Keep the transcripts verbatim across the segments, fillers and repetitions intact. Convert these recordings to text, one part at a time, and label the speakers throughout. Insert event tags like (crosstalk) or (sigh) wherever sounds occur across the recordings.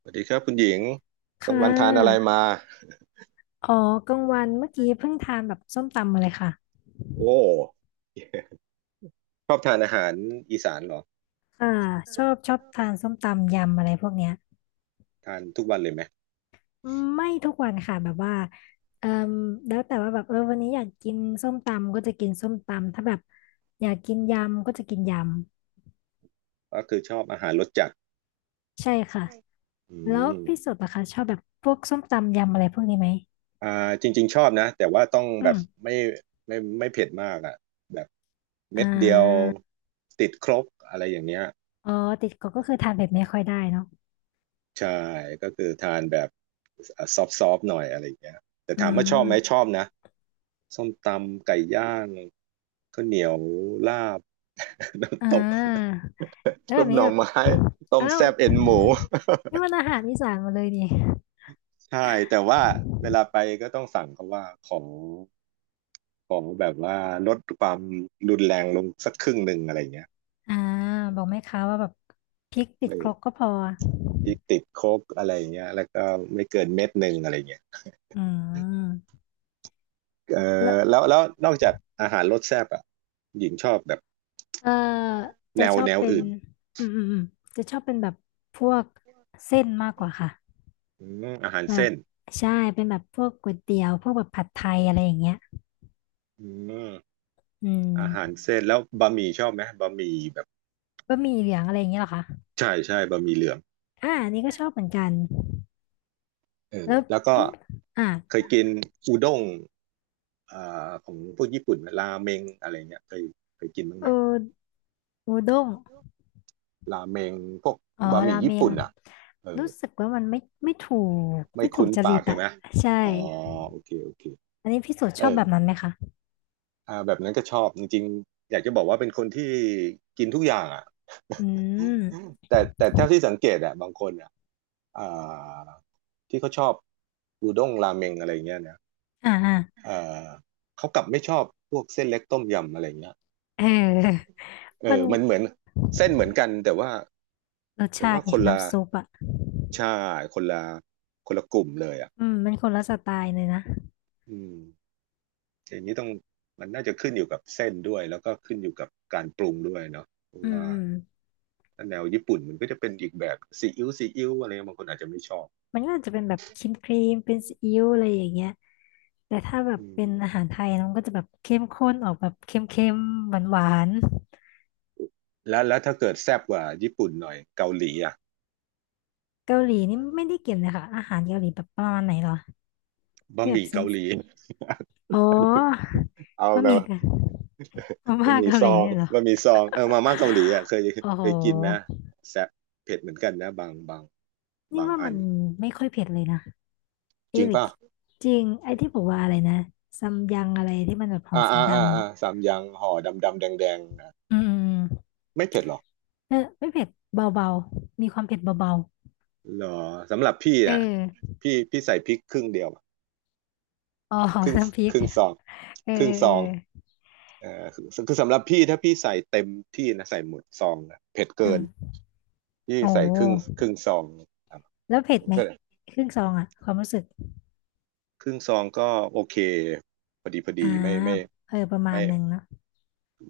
Speaker 1: สวัสดีครับคุณหญิงกลา
Speaker 2: ค่
Speaker 1: งวันทานอะไร
Speaker 2: ะ
Speaker 1: มา
Speaker 2: อ๋อกลางวันเมื่อกี้เพิ่งทานแบบส้มตำมาเลยค่ะ
Speaker 1: โอ้ชอบทานอาหารอีสานเหรอ
Speaker 2: อ่าชอบชอบทานส้มตำยำอะไรพวกเนี้ย
Speaker 1: ทานทุกวันเลยไหม
Speaker 2: ไม่ทุกวันค่ะแบบว่าเอ่อแล้วแต่ว่าแบบเออวันนี้อยากกินส้มตำก็จะกินส้มตำถ้าแบบอยากกินยำก็จะกินย
Speaker 1: ก็คือชอบอาหารรสจัด
Speaker 2: ำใช่ค่ะ
Speaker 1: อื
Speaker 2: แล้ว
Speaker 1: ม
Speaker 2: พี่สุดอะคะชอบแบบพวกส้มตำยำอะไรพวกนี้ไหม
Speaker 1: อ่าจริงๆชอบนะแต่ว่าต้อง
Speaker 2: อื
Speaker 1: แบบ
Speaker 2: ม
Speaker 1: ไม่ไม่ไม่เผ็ดมากอ่ะแบบเม็
Speaker 2: อ่
Speaker 1: ดเดียว
Speaker 2: า
Speaker 1: ติดครกอะไรอย่างเงี้ย
Speaker 2: อ๋อติดก็ก็คือทานเผ็ดไม่ค่อยได้เนาะ
Speaker 1: ใช่ก็คือทานแบบซอฟซอฟหน่อยอะไรอย่างเงี้ยแต่
Speaker 2: อื
Speaker 1: ถามว่าชอบไหมช
Speaker 2: ม
Speaker 1: อบนะส้มตำไก่ย่างข้าวเหนียวลาบ (laughs)
Speaker 2: อ่
Speaker 1: น้ำตก
Speaker 2: าแล้ว
Speaker 1: ซุ
Speaker 2: แบ
Speaker 1: ป
Speaker 2: บ
Speaker 1: ห
Speaker 2: นี้
Speaker 1: น่อ
Speaker 2: แบบ
Speaker 1: ไม้ต้ม
Speaker 2: อ้าว
Speaker 1: แซ่บเอ็นหมู (laughs)
Speaker 2: นี่มันอาหารอีสานหมาเลยนี่
Speaker 1: ใช่แต่ว่าเวลาไปก็ต้องสั่งเขาว่าขอขอแบบว่าลดความรุนแรงลงสักครึ่งหนึ่งอะไรเงี้ย
Speaker 2: อ่าบอกแม่ค้าว่าแบบพริกติด
Speaker 1: ไม่
Speaker 2: ครกก็พอ
Speaker 1: พริกติดโคกอะไรเงี้ยแล้วก็ไม่เกินเม็ดหนึ่งอะไรเงี้ย
Speaker 2: อืม
Speaker 1: เอ
Speaker 2: แล้ว
Speaker 1: อแล้วแล้วนอกจากอาหารรสแซ่บอ่ะหญิงชอบแบบ
Speaker 2: เออ
Speaker 1: แน
Speaker 2: จะ
Speaker 1: ว
Speaker 2: ชอ
Speaker 1: แน
Speaker 2: บ
Speaker 1: ว
Speaker 2: เป็น
Speaker 1: อื่น
Speaker 2: อืมอืมอืมจะชอบเป็นแบบพวกเส้นมากกว่าค่ะ
Speaker 1: อืมอาหาร
Speaker 2: แบบ
Speaker 1: เส้น
Speaker 2: ใช่เป็นแบบพวกก๋วยเตี๋ยวพวกแบบผัดไทยอะไรอย่างเงี้ย
Speaker 1: อืม
Speaker 2: อื
Speaker 1: อาหาร
Speaker 2: ม
Speaker 1: เส้นแล้วบะหมี่ชอบไหมบะหมี่แบบ
Speaker 2: บะหมี่เหลืองอะไรอย่างเงี้ยเหรอคะ
Speaker 1: ใช่ใช่บะหมี่เหลือง
Speaker 2: อ่าอันนี่ก็ชอบเหมือนกัน
Speaker 1: เออ
Speaker 2: แล้ว
Speaker 1: แล้วก็
Speaker 2: พี่อ่า
Speaker 1: เคยกินอูด้งอ่าของพวกญี่ปุ่นราเมงอะไรเงี้ยเคยเคยกินบ้างไห
Speaker 2: โอ
Speaker 1: ม
Speaker 2: อูด้ง
Speaker 1: ราเมงพวก
Speaker 2: อ๋อ
Speaker 1: บะหมี่
Speaker 2: ราเม
Speaker 1: ญี่
Speaker 2: ง
Speaker 1: ปุ่นอ่ะเออ
Speaker 2: รู้สึกว่ามันไม่ไม่ถูก
Speaker 1: ไม่
Speaker 2: ไม่ถู
Speaker 1: คุ้
Speaker 2: ก
Speaker 1: น
Speaker 2: จริ
Speaker 1: ปาก
Speaker 2: ต
Speaker 1: ใช่
Speaker 2: อะ
Speaker 1: ไหม
Speaker 2: ใช่
Speaker 1: อ๋อโอเคโอเค
Speaker 2: อันนี้พี่สุช
Speaker 1: เอ
Speaker 2: อบ
Speaker 1: อ
Speaker 2: แบบนั้นไหมคะ
Speaker 1: อ่าแบบนั้นก็ชอบจริงๆอยากจะบอกว่าเป็นคนที่กินทุกอย่างอ่ะ
Speaker 2: อืม
Speaker 1: แต่แต่เท่าที่สังเกตอ่ะบางคนอ่ะอ่าที่เขาชอบอูด้งราเมงอะไรเงี้ยนะ
Speaker 2: อ่าอ่า
Speaker 1: เออเขากลับไม่ชอบพวกเส้นเล็กต้มยำอะไรเงี้ย
Speaker 2: เออ
Speaker 1: เอ
Speaker 2: มั
Speaker 1: อ
Speaker 2: น
Speaker 1: มันเหมือนเส้นเหมือนกันแต่ว่า
Speaker 2: รส
Speaker 1: แต่
Speaker 2: ชา
Speaker 1: ว่า
Speaker 2: ติ
Speaker 1: ค
Speaker 2: ไง
Speaker 1: นละ
Speaker 2: น้ำซุปอะ
Speaker 1: ใช่คนละคนละกลุ่มเลยอ่ะ
Speaker 2: อืมมันคนละสไตล์เลยนะ
Speaker 1: อืมอย่างนี้ต้องมันน่าจะขึ้นอยู่กับเส้นด้วยแล้วก็ขึ้นอยู่กับการปรุงด้วยเนาะเพราะ
Speaker 2: อืม
Speaker 1: ว่า
Speaker 2: อืม
Speaker 1: ถ้าแนวญี่ปุ่นมันก็จะเป็นอีกแบบซีอิ๊วซีอิ๊วอะไรเงี้ยบางคนอาจจะไม่ชอบ
Speaker 2: มันก็อาจจะเป็นแบบครีมครีมเป็นซีอิ๊วอะไรอย่างเงี้ยแต่ถ้าแบบ
Speaker 1: อื
Speaker 2: เป็
Speaker 1: ม
Speaker 2: นอาหารไทยนะมันก็จะแบบเข้มข้นออกแบบเค็มๆหวาน
Speaker 1: แล้วแล้วถ้าเกิดแซ่บกว่าญี่ปุ่นหน่อยเกาหลีอ่ะ
Speaker 2: ๆเกาหลีนี่ไม่ได้กินเลยค่ะอาหารเกาหลีแบบประมาณไหนเหรอ
Speaker 1: บะ
Speaker 2: ที่
Speaker 1: ห
Speaker 2: แบบ
Speaker 1: มี่
Speaker 2: เส้
Speaker 1: เกา
Speaker 2: น
Speaker 1: หลี
Speaker 2: อ๋อ
Speaker 1: เอา
Speaker 2: บะ
Speaker 1: แบ
Speaker 2: ห
Speaker 1: บ
Speaker 2: มี่กันมา
Speaker 1: บะ
Speaker 2: ม่า
Speaker 1: หมี่
Speaker 2: เกา
Speaker 1: ซ
Speaker 2: หลี
Speaker 1: อง
Speaker 2: เนี่ยเหรอ
Speaker 1: บะหมี่ซองเออมาม่าเกาหลีอ่ะเคย
Speaker 2: โอ้โห
Speaker 1: เคยกินไหมแซ่บเผ็ดเหมือนกันนะบางบาง
Speaker 2: นี่
Speaker 1: บาง
Speaker 2: ว่า
Speaker 1: อั
Speaker 2: มั
Speaker 1: น
Speaker 2: นไม่ค่อยเผ็ดเลยนะ
Speaker 1: จริ
Speaker 2: เอ๊ะ
Speaker 1: ง
Speaker 2: หรือ
Speaker 1: ป่ะ
Speaker 2: จริงไอ้ที่บอกว่าอะไรนะซัมยังอะไรที่มันแบบห่อ
Speaker 1: อ่า
Speaker 2: สี
Speaker 1: อ่าอ่า
Speaker 2: ดำ
Speaker 1: อ่า
Speaker 2: อ่ะ
Speaker 1: สามอยังห่อดำดำแดงแดงๆนะ
Speaker 2: อืมอืม
Speaker 1: ไม่เผ็ดหรอก
Speaker 2: เออไม่เผ็ดเบาๆ มีความเผ็ดเบา
Speaker 1: เหรอสำหรับพี่
Speaker 2: ๆเอ
Speaker 1: น่ะ
Speaker 2: อ
Speaker 1: พี่พี่ใส่พริกครึ่งเดียวอะ
Speaker 2: อ๋อ
Speaker 1: ครึ่ง
Speaker 2: น้ำพริ
Speaker 1: ค
Speaker 2: ก
Speaker 1: รึ่งซอง
Speaker 2: เออ
Speaker 1: ครึ่งซ
Speaker 2: เออ
Speaker 1: อง
Speaker 2: เออ
Speaker 1: เอ่อคือคือสำหรับพี่ถ้าพี่ใส่เต็มที่นะใส่หมดซองนะเผ็ด
Speaker 2: อื
Speaker 1: เกิน
Speaker 2: ม
Speaker 1: พี่
Speaker 2: โอ้
Speaker 1: ใส่
Speaker 2: โห
Speaker 1: ครึ่งครึ่งซองครับ
Speaker 2: แล้วเผ็ด
Speaker 1: ผม
Speaker 2: ไหม
Speaker 1: ใส่
Speaker 2: ครึ่งซองอ่ะความรู้สึก
Speaker 1: ครึ่งซองก็โอเคพอดีพอ
Speaker 2: อ่า
Speaker 1: ดีไม่ไม่
Speaker 2: เออประมา
Speaker 1: ไม่
Speaker 2: ณหนึ่งเนอะ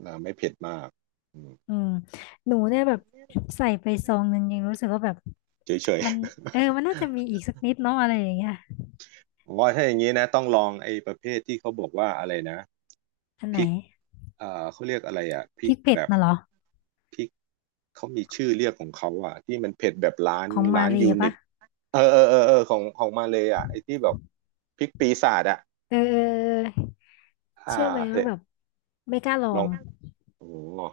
Speaker 1: เอ่อไม่เผ็ดมากอืม
Speaker 2: อืมหนูเนี่ยแบบใส่ไปซองหนึ่งยังรู้สึกว่าแบบ
Speaker 1: เฉย
Speaker 2: มันเออมันน่าจะมีอีกสักนิดเนาะอะไรอย่างเงี้ย
Speaker 1: ๆผมว่าถ้าอย่างนี้นะต้องลองไอ้ประเภทที่เขาบอกว่าอะไรนะ
Speaker 2: อัน
Speaker 1: พ
Speaker 2: ไหน
Speaker 1: ริกอ่าเขาเรียกอะไรอ่ะพ
Speaker 2: พ
Speaker 1: ริก
Speaker 2: ริกเผ็
Speaker 1: แบ
Speaker 2: ด
Speaker 1: บ
Speaker 2: น่ะเหรอ
Speaker 1: พริกเขามีชื่อเรียกของเขาอ่ะที่มันเผ็ดแบบล้าน
Speaker 2: ของมา
Speaker 1: ล้าน
Speaker 2: เรีย
Speaker 1: ยูนิ
Speaker 2: ปะ
Speaker 1: ตเออเออเออเออของของมาเลยอ่ะไอ้ที่แบบพริกปีศาจอ่ะ
Speaker 2: เออเออเออ
Speaker 1: อ่า
Speaker 2: เชื่อไหม
Speaker 1: เห็
Speaker 2: ว่า
Speaker 1: น
Speaker 2: แบบไม่กล้าลอ
Speaker 1: ลอง
Speaker 2: ง
Speaker 1: โอ้โอ้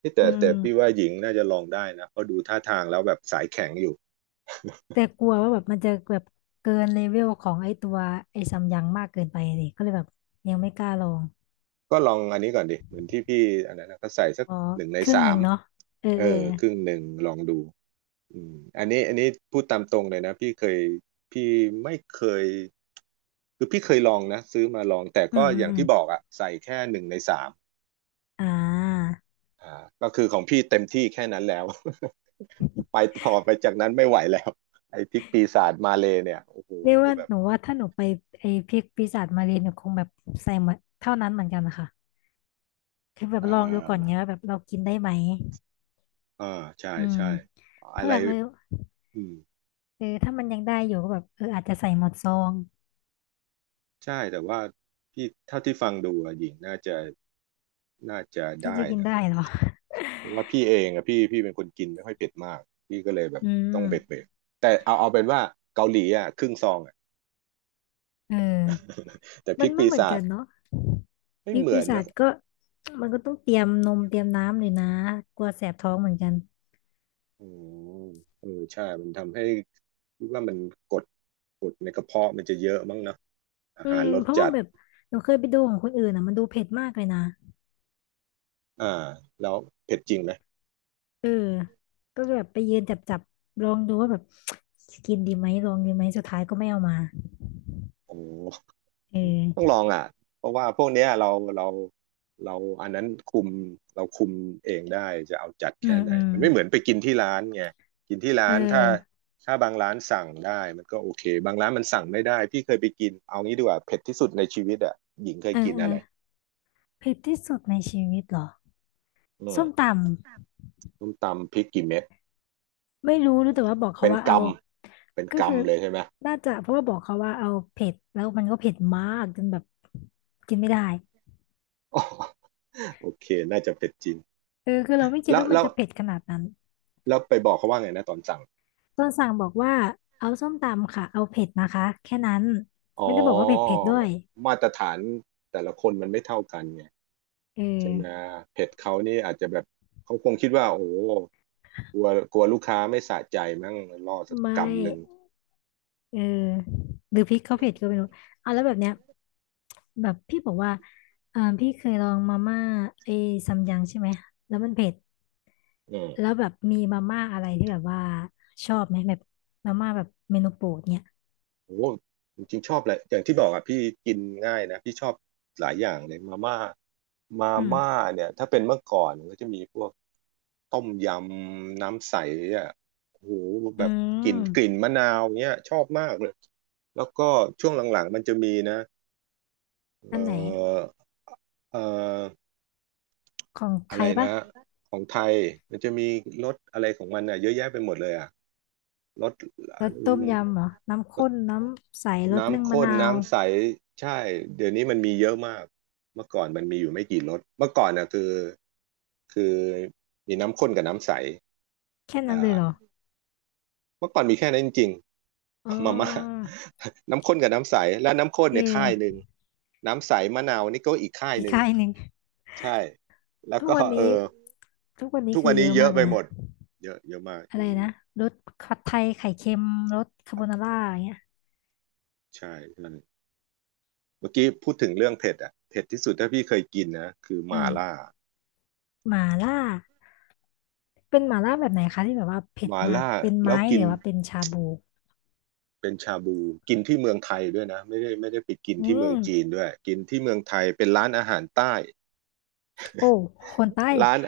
Speaker 1: ที่
Speaker 2: อื
Speaker 1: แต่แต่พี่
Speaker 2: ม
Speaker 1: ว่าหญิงน่าจะลองได้นะเพราะดูท่าทางแล้วแบบสายแข็งอยู่
Speaker 2: แต่กลัวว่าแบบมันจะแบบเกินเลเวลของไอ้ตัวไอ้ซัมยังมากเกินไปเลยก็เลยแบบยังไม่กล้าลอง
Speaker 1: ก็ลองอันนี้ก่อนดิเหมือนที่พี่อันนั้นนะก็ใส่สัก
Speaker 2: อ๋อ
Speaker 1: หนึ่งใน
Speaker 2: ครึ่งห
Speaker 1: สา
Speaker 2: นึ่ง
Speaker 1: ม
Speaker 2: เนาะเออ
Speaker 1: เอ
Speaker 2: เออ
Speaker 1: อครึ่งหนึ่งลองดู อืมอันนี้อันนี้พูดตามตรงเลยนะพี่เคยพี่ไม่เคยคือพี่เคยลองนะซื้อมาลองแต่
Speaker 2: อื
Speaker 1: ก็
Speaker 2: มอื
Speaker 1: อ
Speaker 2: ม
Speaker 1: ย่าง
Speaker 2: อืม
Speaker 1: ที่บอกอะใส่แค่หนึ่งในสาม
Speaker 2: อ่า
Speaker 1: อ่าก็คือของพี่เต็มที่แค่นั้นแล้ว (laughs) ไปต่อไปจากนั้นไม่ไหวแล้วไอ้พริกปีศาจมาเลยเนี่ยโอ้โห
Speaker 2: เรียกว่า
Speaker 1: แบบ
Speaker 2: หนูว่าถ้าหนูไปไอ้พริกปีศาจมาเรียนหนูคงแบบใส่หมดเท่านั้นเหมือนกันนะคะคือแบบ
Speaker 1: อ่
Speaker 2: ลองดูก่อน
Speaker 1: า
Speaker 2: เนี้ยว่าแบบเรากินได้ไหม
Speaker 1: อ่าใช่
Speaker 2: อืม
Speaker 1: ใช่อะ
Speaker 2: ถ้า
Speaker 1: ไร
Speaker 2: แบบเออ
Speaker 1: อืม
Speaker 2: เออถ้ามันยังได้อยู่ก็แบบเอออาจจะใส่หมดซอง
Speaker 1: ใช่แต่ว่าพี่เท่าที่ฟังดูอะหญิงน่าจะน่าจะ
Speaker 2: น่า
Speaker 1: ได้
Speaker 2: จะกิน
Speaker 1: นะ
Speaker 2: ได้เหรอ
Speaker 1: เพราะว่าพี่เองอะพี่พี่เป็นคนกินไม่ค่อยเผ็ดมากพี่ก็เลยแบบ
Speaker 2: อื
Speaker 1: ต้องเบ็ด
Speaker 2: ม
Speaker 1: เบ็ดแต่เอาเอาเป็นว่าเกาหลีอะครึ่งซองอะ
Speaker 2: เออ
Speaker 1: (laughs) แต่พ
Speaker 2: มั
Speaker 1: ริ
Speaker 2: น
Speaker 1: ก
Speaker 2: ไม่
Speaker 1: ปี
Speaker 2: เหมือน
Speaker 1: ศาจ
Speaker 2: กันเนาะ
Speaker 1: ไม่
Speaker 2: พริก
Speaker 1: เหมือ
Speaker 2: ปี
Speaker 1: น
Speaker 2: ศา
Speaker 1: นะ
Speaker 2: จก็มันก็ต้องเตรียมนมเตรียมน้ำเลยนะกลัวแสบท้องเหมือนกัน
Speaker 1: อืมเออใช่มันทำให้คิดว่ามันกดกดในกระเพาะมันจะเยอะมั้งเนอะอา
Speaker 2: อื
Speaker 1: หาร
Speaker 2: ม
Speaker 1: รส
Speaker 2: เพราะว่า
Speaker 1: จัด
Speaker 2: แบบหนูเคยไปดูของคนอื่นอ่ะมันดูเผ็ดมากเลยนะ
Speaker 1: อ่าแล้วเผ็ดจริงไหม
Speaker 2: เออก็แบบไปยืนจับจับลองดูว่าแบบ (tsk) กินดีไหมลองดีไหมสุดท้ายก็ไม่เอามา
Speaker 1: โอ้
Speaker 2: เอ
Speaker 1: ต้องล
Speaker 2: อ
Speaker 1: องอ่ะเพราะว่าพวกเนี้ยเราเราเราอันนั้นคุมเราคุมเองได้จะเอาจัด
Speaker 2: อื
Speaker 1: แค่
Speaker 2: ม
Speaker 1: ไหน
Speaker 2: อืม
Speaker 1: มันไม่เหมือนไปกินที่ร้านไงกินที่ร้า
Speaker 2: เอ
Speaker 1: นถ้า
Speaker 2: อ
Speaker 1: ถ้าบางร้านสั่งได้มันก็โอเคบางร้านมันสั่งไม่ได้พี่เคยไปกินเอางี้ดีกว่าเผ็ดที่สุดในชีวิตอ่ะหญิงเค
Speaker 2: เอ
Speaker 1: ย
Speaker 2: อ
Speaker 1: กิน
Speaker 2: เออ
Speaker 1: อะไร
Speaker 2: เผ็ดที่สุดในชีวิตเหรอ
Speaker 1: อืม
Speaker 2: ส้มต
Speaker 1: ต้มตำพริกกี่เม็ด
Speaker 2: ำไม่รู้รู้แต่ว่าบอกเขา
Speaker 1: เป็น
Speaker 2: ว่า
Speaker 1: ก
Speaker 2: เอา
Speaker 1: ำเป็น
Speaker 2: ก็คือ
Speaker 1: กำเลยใช่ไหม
Speaker 2: น่าจะเพราะว่าบอกเขาว่าเอาเผ็ดแล้วมันก็เผ็ดมากจนแบบกินไม่ได้
Speaker 1: อ๋อ (laughs) โอเคน่าจะเผ็ดจริง
Speaker 2: เออคือเราไม่คิด
Speaker 1: แล้ว
Speaker 2: ว่ามัน
Speaker 1: แล้ว
Speaker 2: จะเผ็ดขนาดนั้น
Speaker 1: แล้วไปบอกเขาว่าไงนะตอนสั่ง
Speaker 2: ต้นสั่งบอกว่าเอาส้มตำค่ะเอาเผ็ดนะคะแค่นั้น
Speaker 1: อ๋อ
Speaker 2: ไม่ได้บอกว่าเผ็ดเผ็ดด้วย
Speaker 1: มาตรฐานแต่ละคนมันไม่เท่ากันไง
Speaker 2: เออ
Speaker 1: ใช่ไหมเผ็ดเขานี่อาจจะแบบเขาคงคิดว่าโอ้โหกลัวกลัวลูกค้าไม่สะใจมั้งล่อสัก
Speaker 2: ไม่
Speaker 1: กำหนึ่ง
Speaker 2: เออหรือพริกเขาเผ็ดก็ไม่รู้อ่ะแล้วแบบเนี้ยแบบพี่บอกว่าอ่าพี่เคยลองมาม่าไอ้ซัมยังใช่ไหมแล้วมันเผ็ด
Speaker 1: อื
Speaker 2: แล้ว
Speaker 1: ม
Speaker 2: แบบมีมาม่าอะไรที่แบบว่าชอบไหมแบบมาม่าแบบเมนูโปรดเนี่ย
Speaker 1: โอ้โหจริงๆชอบแหละอย่างที่บอกอ่ะพี่กินง่ายนะพี่ชอบหลายอย่างเลยมาม่ามา
Speaker 2: อืม
Speaker 1: ม่าเนี่ยถ้าเป็นเมื่อก่อนนก็จะมีพวกต้มยำน้ำใสอ่ะโอ้โหแบ
Speaker 2: อื
Speaker 1: บกลิ่นกลิ่น
Speaker 2: ม
Speaker 1: มะนาวเนี้ยชอบมากเลยแล้วก็ช่วงหลังๆมันจะมีนะ
Speaker 2: อั
Speaker 1: เอ่
Speaker 2: นไหน
Speaker 1: อเอ่อ
Speaker 2: ของ
Speaker 1: อะ
Speaker 2: ไท
Speaker 1: ไร
Speaker 2: ยปะ
Speaker 1: นะ ของไทย มันจะมีรสอะไรของมันอ่ะเยอะแยะไปหมดเลยอ่ะรส
Speaker 2: รส
Speaker 1: อื
Speaker 2: ต้ม
Speaker 1: ม
Speaker 2: ยำเหรอน้ำ
Speaker 1: ร
Speaker 2: ข้
Speaker 1: ส
Speaker 2: นน้ำใสรสนึ่ง
Speaker 1: น้ำ
Speaker 2: มะ
Speaker 1: ข้น
Speaker 2: นาว
Speaker 1: น้ำใสใช่ เดี๋ยวนี้มันมีเยอะมากเมื่อก่อนมันมีอยู่ไม่กี่รสเมื่อก่อนน่ะคือ คือมีน้ำข้นกับน้ำใส
Speaker 2: แค่นั้
Speaker 1: อ่า
Speaker 2: นเลยเหรอ
Speaker 1: เมื่อก่อนมีแค่นั้นจริง (laughs)
Speaker 2: อ๋อ
Speaker 1: ๆมาม่า (laughs) น้ำข้นกับน้ำใส และน้ำข้น
Speaker 2: เอ
Speaker 1: เนี่ย
Speaker 2: อ
Speaker 1: ค่ายหนึ่ง น้ำใสมะนาวนี่ก็อีกค่าย
Speaker 2: อี
Speaker 1: ห
Speaker 2: ก (laughs)
Speaker 1: นึ่ง
Speaker 2: ค่ายหนึ่ง
Speaker 1: ใช่ แล้ว
Speaker 2: ทุก
Speaker 1: ก็
Speaker 2: วัน
Speaker 1: เอ
Speaker 2: นี้
Speaker 1: อ
Speaker 2: ทุกวันนี้
Speaker 1: ทุก
Speaker 2: คื
Speaker 1: วั
Speaker 2: อ
Speaker 1: น
Speaker 2: เย
Speaker 1: นี้
Speaker 2: อะ
Speaker 1: เย
Speaker 2: มา
Speaker 1: อะ
Speaker 2: ก
Speaker 1: ไป
Speaker 2: เลย
Speaker 1: หม
Speaker 2: นะ
Speaker 1: ดเยอะเยอะมาก
Speaker 2: อะ
Speaker 1: เย
Speaker 2: ไร
Speaker 1: อะมา
Speaker 2: นะ
Speaker 1: ก
Speaker 2: รสผัดไทยไข่เค็มรสคาโบ
Speaker 1: ผัด
Speaker 2: นา
Speaker 1: ไท
Speaker 2: ร่า
Speaker 1: ย
Speaker 2: อย่างเงี้ย
Speaker 1: ใช่ใช่เมื่อกี้พูดถึงเรื่องเผ็ดอ่ะเผ็ดที่สุดถ้าพี่เคยกินนะคือห
Speaker 2: อื
Speaker 1: ม่า
Speaker 2: ม
Speaker 1: ล่า
Speaker 2: หมาล่าเป็นหมาล่าแบบไหนคะที่แบบว่าเผ็
Speaker 1: ห
Speaker 2: ด
Speaker 1: ม่า
Speaker 2: มาก
Speaker 1: ล่า
Speaker 2: เป็น
Speaker 1: แล้ว
Speaker 2: ไม้
Speaker 1: กิ
Speaker 2: หรื
Speaker 1: น
Speaker 2: อว่าเป็นชาบู
Speaker 1: เป็นชาบูกินที่เมืองไทยด้วยนะไม่ได้ไม่ได้ไปกิน
Speaker 2: อื
Speaker 1: ที่เมืองจีน
Speaker 2: ม
Speaker 1: ด้วยกินที่เมืองไทยเป็นร้านอาหารใต้
Speaker 2: โอ้คนใต้
Speaker 1: ร้าน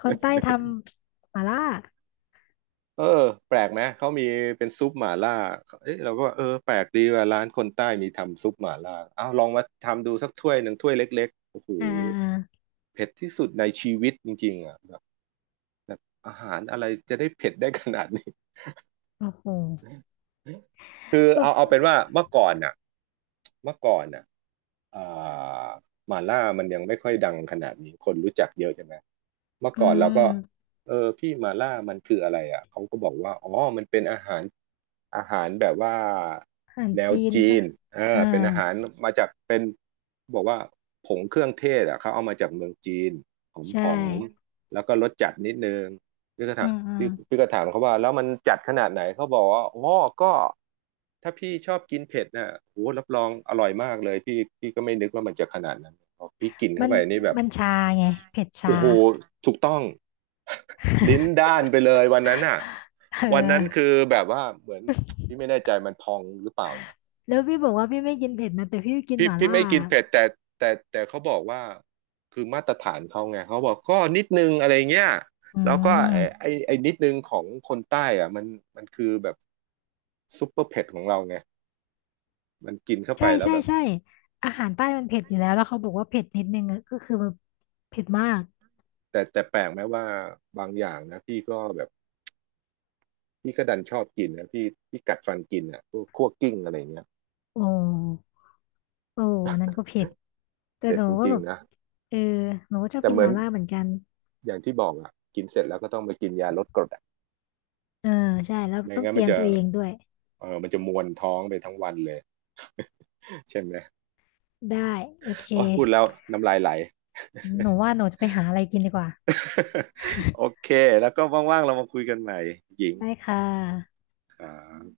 Speaker 2: คนใต้ทำหมาล่า
Speaker 1: เออแปลกไหมเขามีเป็นซุปหม่าล่าเอ๊ะเราก็ว่าเออแปลกดีว่าร้านคนใต้มีทำซุปหม่าล่าเอาลองมาทำดูสักถ้วยหนึ่งถ้วยเล็กๆโอ้โห
Speaker 2: อ่า
Speaker 1: เผ็ดที่สุดในชีวิตจริงๆอ่ะ อาหารอะไรจะได้เผ็ดได้ขนาดนี้
Speaker 2: โอ้โห
Speaker 1: (laughs) คือ
Speaker 2: แบบ
Speaker 1: เอาเอาเป็นว่าเมื่อก่อนน่ะเมื่อก่อนน่ะอ่าหม่าล่ามันยังไม่ค่อยดังขนาดนี้คนรู้จักเยอะใช่ไหมเมื่อ
Speaker 2: อื
Speaker 1: ก่อนเราก็
Speaker 2: ม
Speaker 1: เออพี่หม่าล่ามันคืออะไรอ่ะเขาก็บอกว่าอ๋อมันเป็นอาหารอาหารแบบว่า
Speaker 2: อาหาร
Speaker 1: แนว
Speaker 2: จีน
Speaker 1: จี
Speaker 2: ปะ
Speaker 1: นเออ
Speaker 2: อ่า
Speaker 1: เป็นอาหารมาจากเป็นบอกว่าผงเครื่องเทศอ่ะเขาเอามาจากเมืองจีนหอม
Speaker 2: ใช่
Speaker 1: หอมแล้วก็รสจัดนิดนึง พี่ก็
Speaker 2: อื
Speaker 1: ถาม
Speaker 2: มอืม
Speaker 1: พี่พี่ก็ถามเขาว่าแล้วมันจัดขนาดไหนเขาบอกว่าอ๋อก็ถ้าพี่ชอบกินเผ็ดน่ะโหรับรองอร่อยมากเลยพี่พี่ก็ไม่นึกว่ามันจะขนาดนั้นพอพี่กิน
Speaker 2: มั
Speaker 1: เข้า
Speaker 2: น
Speaker 1: ไปนี่แบบ
Speaker 2: มันชาไงเผ็ดชา
Speaker 1: โอ้โหถูกต้อง (laughs) ลิ้นด้านไปเลยวันนั้นน่ะ
Speaker 2: เ
Speaker 1: วันนั้นคื
Speaker 2: ออ
Speaker 1: อแบบว่าเหมือนพี่ไม่แน่ใจมันพองหรือเปล่านะ
Speaker 2: แล้วพี่บอกว่าพี่ไม่กินเผ็ดนะแต่พี่กินห
Speaker 1: พี่
Speaker 2: ม่า
Speaker 1: พี่
Speaker 2: ล่า
Speaker 1: ไม่กินเผ็ดแต่แต่แต่เขาบอกว่าคือมาตรฐานเขาไงเขาบอกก็นิดนึงอะไรเงี้ย
Speaker 2: อื
Speaker 1: แล้วก็ไอไอ
Speaker 2: ม
Speaker 1: ไอนิดนึงของคนใต้อ่ะมันมันคือแบบซุปเปอร์เผ็ดของเราไงมันกินเข้าไป
Speaker 2: ใช่
Speaker 1: แล้ว
Speaker 2: ใช่
Speaker 1: แบบ
Speaker 2: ใช่อาหารใต้มันเผ็ดอยู่แล้วแล้วเขาบอกว่าเผ็ดนิดนึงอะก็คือแบบเผ็ดมาก
Speaker 1: แต่แต่แปลกไหมว่าบางอย่างนะพี่ก็แบบพี่ก็ดันชอบกินนะพี่พี่กัดฟันกินอ่ะพวกคั่วกลิ้งอะไรเงี้ย
Speaker 2: โอ้โอ้อันนั้นก็เผ็ดแต่
Speaker 1: เผ็
Speaker 2: ห
Speaker 1: ด
Speaker 2: นู
Speaker 1: จ
Speaker 2: ก็
Speaker 1: ริ
Speaker 2: แบ
Speaker 1: ง
Speaker 2: บ
Speaker 1: ๆนะ
Speaker 2: เออหนูก็ชอบ
Speaker 1: แต่
Speaker 2: กิน
Speaker 1: เห
Speaker 2: ห
Speaker 1: มือน
Speaker 2: ม่าล่าเหมือนกัน
Speaker 1: อย่างที่บอกอ่ะกินเสร็จแล้วก็ต้องไปกินยาลดกรดอ่ะ
Speaker 2: เออใช่แล้ว
Speaker 1: ไม่
Speaker 2: ต้อง
Speaker 1: งั้น
Speaker 2: เต
Speaker 1: มั
Speaker 2: รี
Speaker 1: น
Speaker 2: ยม
Speaker 1: จะ
Speaker 2: ตัวเองด้วย
Speaker 1: เออมันจะมวนท้องไปทั้งวันเลย (laughs) ใช่ไหม
Speaker 2: ได้โอเค
Speaker 1: โอ้ยพูดแล้วน้ำลายไหล
Speaker 2: หนูว่าหนูจะไปหาอะไรกินดีกว่า
Speaker 1: (laughs) โอ
Speaker 2: (laughs)
Speaker 1: เคแล้วก็ว่างๆเรามาคุยกันใหม่หญิง
Speaker 2: ได้ค่ะ
Speaker 1: ครับ